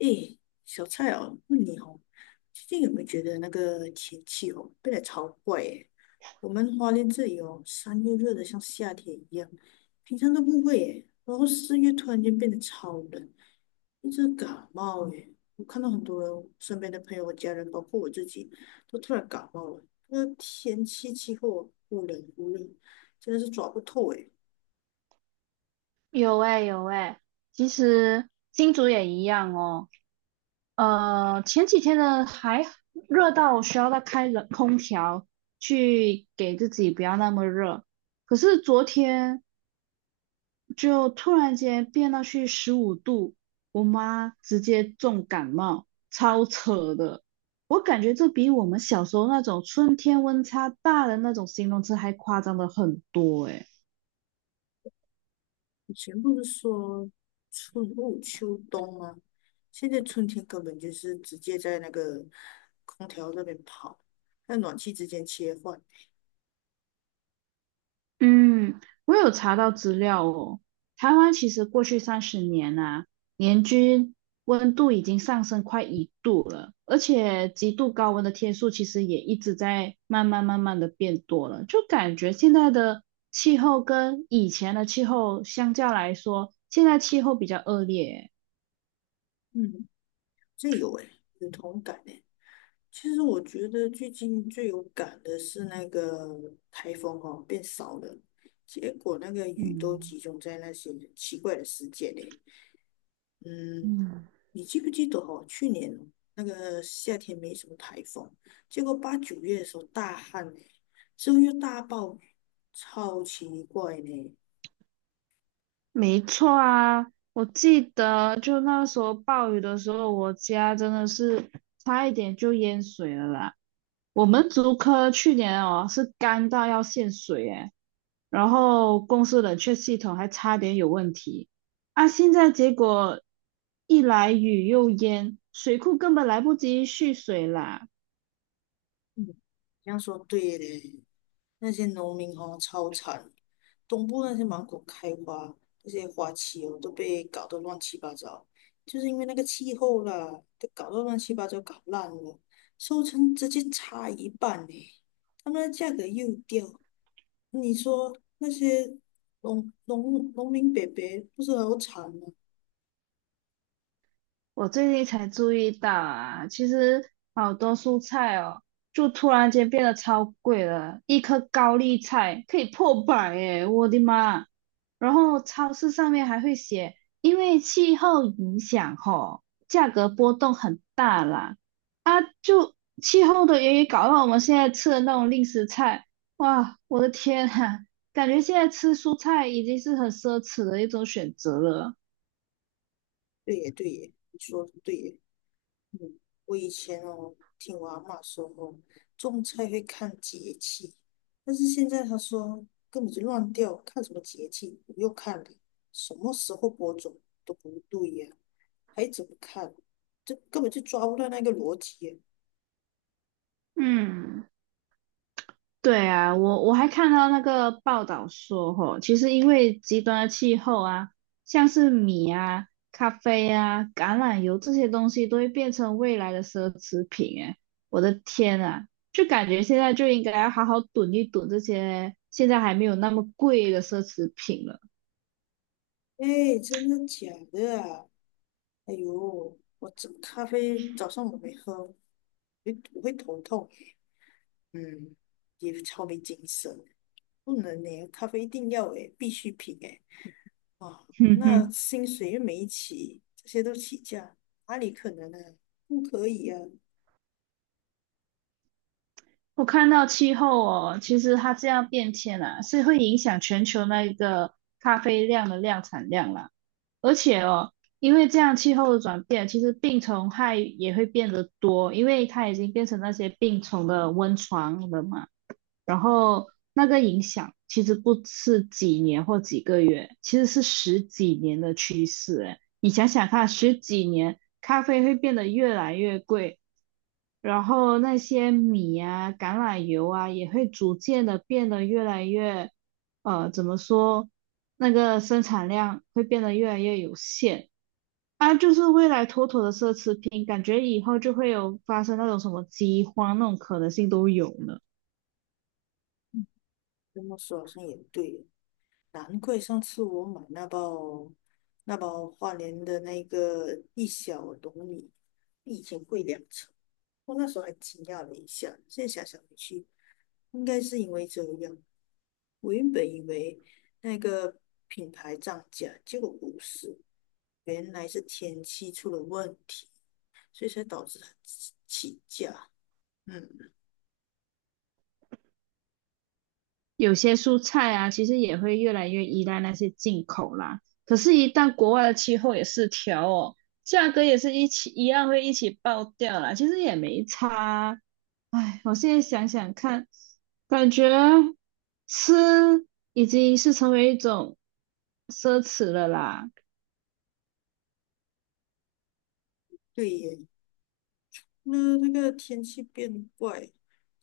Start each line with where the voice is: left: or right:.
left: 诶，小蔡哦，问你哦，最近有没有觉得那个天气哦变得超怪诶？我们花莲这里哦，三月热得像夏天一样，平常都不会诶，然后四月突然间变得超冷，一直感冒诶。我看到很多人身边的朋友、家人，包括我自己，都突然感冒了。那天气气候忽冷忽热，真的是抓不透诶。
right: 有哎、有哎、其实金竹也一样哦。前几天呢还热到需要再开冷空调去给自己不要那么热，可是昨天就突然间变到去15度，我妈直接重感冒，超扯的。我感觉这比我们小时候那种春天温差大的那种形容词还夸张的很多哎、
left: 以前不是说春捂秋冬吗？现在春天根本就是直接在那个空调那边跑，在暖气之间切换。
right: 嗯，我有查到资料哦。台湾其实过去30年啊，年均温度已经上升快1度了，而且极度高温的天数其实也一直在慢慢的变多了。就感觉现在的气候跟以前的气候相较来说，现在气候比较恶劣。
left: 嗯，这有诶，有同感诶。其实我觉得最近最有感的是那个台风哦，变少了，结果那个雨都
right: 嗯
left: 集中在那些奇怪的时节嘞。嗯，
right: 嗯，
left: 你记不记得哦？去年那个夏天没什么台风，结果八九月的时候大旱呢，之后又大暴雨，超奇怪呢。
right: 没错啊，我记得就那时候暴雨的时候，我家真的是差一点就淹水了啦。我们竹科去年哦是干到要限水诶，然后公司冷却系统还差点有问题啊！现在结果一来雨又淹，水库根本来不及蓄水啦。
left: 嗯，这样说对嘞，那些农民哦超惨，东部那些芒果开花，那些花期哦都被搞得乱七八糟，就是因为那个气候啦，都搞到乱七八糟，搞烂了，收成直接差一半呢，他们的价格又掉。你说那些农民伯伯不是很有产吗？
right: 我最近才注意到啊，其实好多蔬菜哦，就突然间变得超贵了，一颗高丽菜可以破百耶，我的妈！然后超市上面还会写，因为气候影响吼，价格波动很大啦。啊，就气候的原因搞到我们现在吃的那种令食菜，哇，我的天啊，感觉现在吃蔬菜已经是很奢侈的一种选择了。
left: 对耶，对耶，你说的对耶。嗯，我以前哦，听我阿嬷说哦，种菜会看节气，但是现在她说根本就乱掉，看什么节气？不用看了，什么时候播种都不对呀，还怎么看？这根本就抓不到那个逻辑耶。
right: 嗯。对啊，我还看到那个报道说，吼，其实因为极端的气候啊，像是米啊、咖啡啊、橄榄油这些东西都会变成未来的奢侈品。哎，我的天啊，就感觉现在就应该要好好囤一囤这些现在还没有那么贵的奢侈品了。
left: 哎，真的假的啊？哎呦，我这咖啡早上我没喝，我会头痛，嗯，也超没精神，不能呢，咖啡一定要诶，必需品诶，啊，
right: 哼
left: 那
right: 哼，
left: 薪水又没起，这些都起价，哪里可能呢、不可以啊，
right: 我看到气候哦，其实它这样变迁啊，是会影响全球那个咖啡量的量产量啦。而且哦，因为这样气候的转变，其实病虫害也会变得多，因为它已经变成那些病虫的温床了嘛。然后那个影响其实不是几年或几个月，其实是十几年的趋势。哎，你想想看，十几年咖啡会变得越来越贵，然后那些米啊、橄榄油啊也会逐渐的变得越来越，怎么说？那个生产量会变得越来越有限。啊，就是未来妥妥的奢侈品，感觉以后就会有发生那种什么饥荒那种可能性都有呢。
left: 这么说好像也对，难怪上次我买那包花莲的那个一小笼米，比以前贵两成，我那时候还惊讶了一下，现在想想回去。应该是因为这样。我原本以为那个品牌涨价，结果不是，原来是天气出了问题，所以才导致它起价。嗯，
right: 有些蔬菜啊，其实也会越来越依赖那些进口啦。可是，一旦国外的气候也失调哦，价格也是一起一样会一起爆掉啦。其实也没差啊唉，我现在想想看，感觉吃已经是成为一种奢侈了啦。
left: 对耶。那那个天气变怪，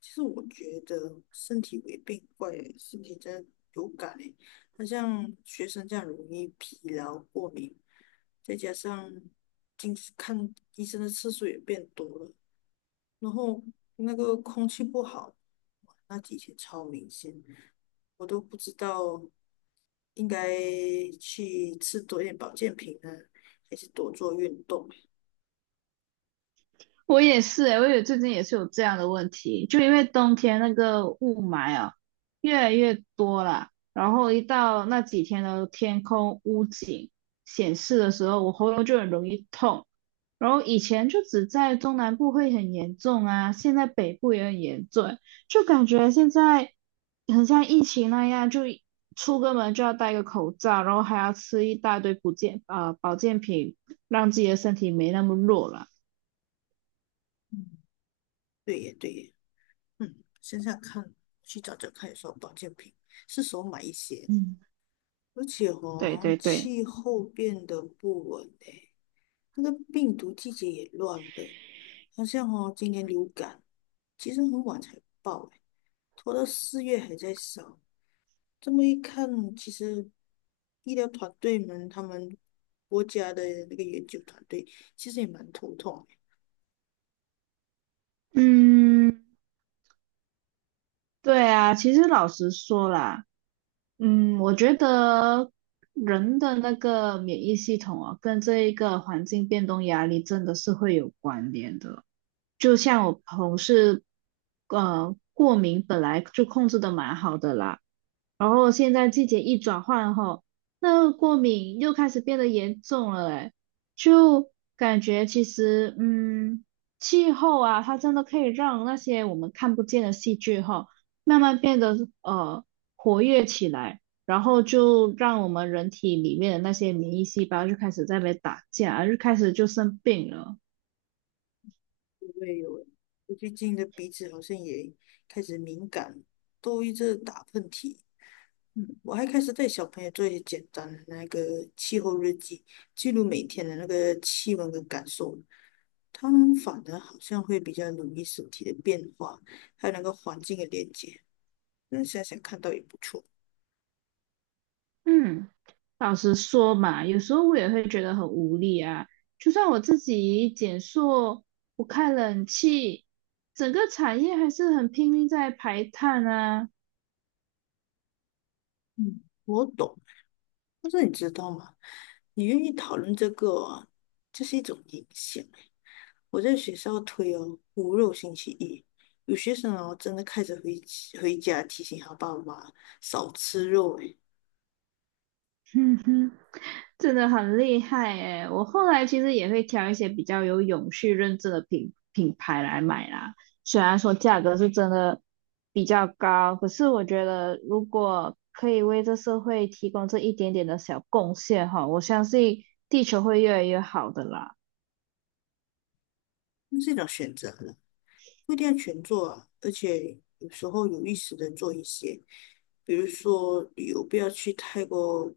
left: 其实我觉得身体也变怪耶，身体真的有感诶。那像学生这样容易疲劳、过敏，再加上近视看医生的次数也变多了，然后那个空气不好，那几天超明显，我都不知道应该去吃多一点保健品呢，还是多做运动。
right: 我也是诶，我也最近也是有这样的问题，就因为冬天那个雾霾啊越来越多了，然后一到那几天的天空屋景显示的时候，我喉咙就很容易痛。然后以前就只在中南部会很严重啊，现在北部也很严重，就感觉现在很像疫情那样，就出个门就要戴个口罩，然后还要吃一大堆保健啊、保健品，让自己的身体没那么弱了。
left: 嗯，对耶，对耶，嗯，想想看，去找找看有什么保健品，是时候买一些。
right: 嗯。
left: 而且
right: 对
left: 哦，
right: 对对，
left: 气候变得不稳诶，那个病毒季节也乱的，好像哦，今年流感其实很晚才爆诶，拖到四月还在烧。这么一看，其实医疗团队们，他们国家的那个研究团队，其实也蛮头痛的。
right: 嗯，对啊，其实老实说啦。嗯，我觉得人的那个免疫系统啊，跟这一个环境变动压力真的是会有关联的。就像我同事，过敏本来就控制的蛮好的啦，然后现在季节一转换后，那个过敏又开始变得严重了，诶，就感觉其实，嗯，气候啊，它真的可以让那些我们看不见的细菌哈。慢慢变得呃活跃起来，然后就让我们人体里面的那些免疫细胞就开始在那边打架，就开始就生病了。
left: 因为有，我最近的鼻子好像也开始敏感，都一直打喷嚏。嗯，我还开始带小朋友做一些简单的那个气候日记，记录每天的那个气温跟感受。他们反而好像会比较留意身体的变化，还有那个环境的连接。那想想看到也不错。
right: 嗯老实说嘛，有时候我也会觉得很无力啊。就算我自己减塑，不开冷气，整个产业还是很拼命在排碳啊。
left: 嗯，我懂。但是你知道吗？你愿意讨论这个啊，这是一种影响欸。我在学校推哦，无肉星期一，有学生哦真的开始回家提醒他爸妈少吃肉诶，
right: 嗯哼，真的很厉害诶，我后来其实也会挑一些比较有永续认证的品牌来买啦，虽然说价格是真的比较高，可是我觉得如果可以为这社会提供这一点点的小贡献哈，我相信地球会越来越好的啦。
left: 那是一种选择了，不一定要全做啊。而且有时候有意识的做一些，比如说旅游不要去太过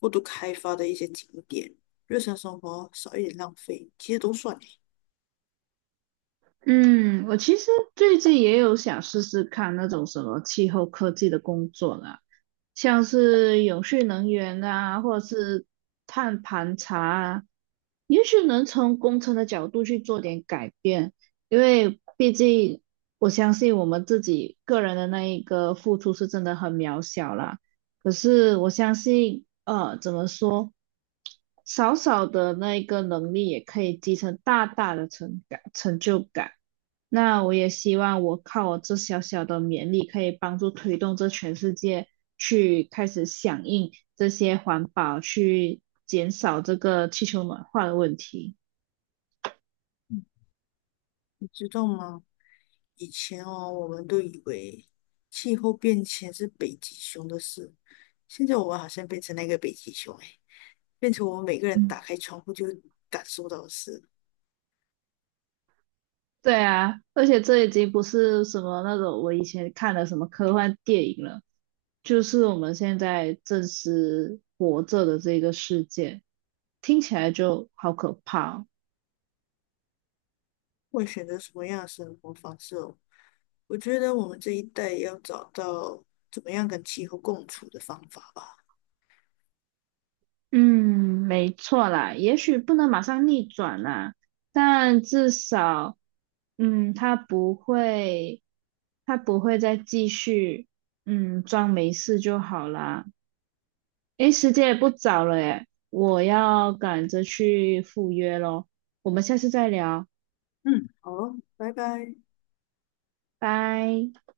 left: 过度开发的一些景点，日常生活少一点浪费，其实都算欸，
right: 嗯，我其实最近也有想试试看那种什么气候科技的工作啦，像是永续能源啊，或者是碳盘查啊，也许能从工程的角度去做点改变，因为毕竟我相信我们自己个人的那一个付出是真的很渺小啦。可是我相信，怎么说，少少的那一个能力也可以积成大大的成就感。那我也希望我靠我这小小的勉力，可以帮助推动这全世界去开始响应这些环保，去减少这个气球暖化的问题。
left: 你知道吗？以前哦，我们都以为气候变迁是北极熊的事，现在我们好像变成那个北极熊，哎，变成我们每个人打
right: 嗯。
left: 开窗户就感受到的事。
right: 对啊，而且这已经不是什么那种我以前看的什么科幻电影了，就是我们现在正是活着的这个世界，听起来就好可怕哦
left: 会选择什么样的生活方式哦？我觉得我们这一代要找到怎么样跟气候共处的方法吧。
right: 嗯，没错啦，也许不能马上逆转啦，但至少，嗯，它不会，它不会再继续，嗯，装没事就好啦。诶，时间也不早了诶，我要赶着去赴约咯。我们下次再聊，
left: 嗯，好哦拜拜。
right: 拜。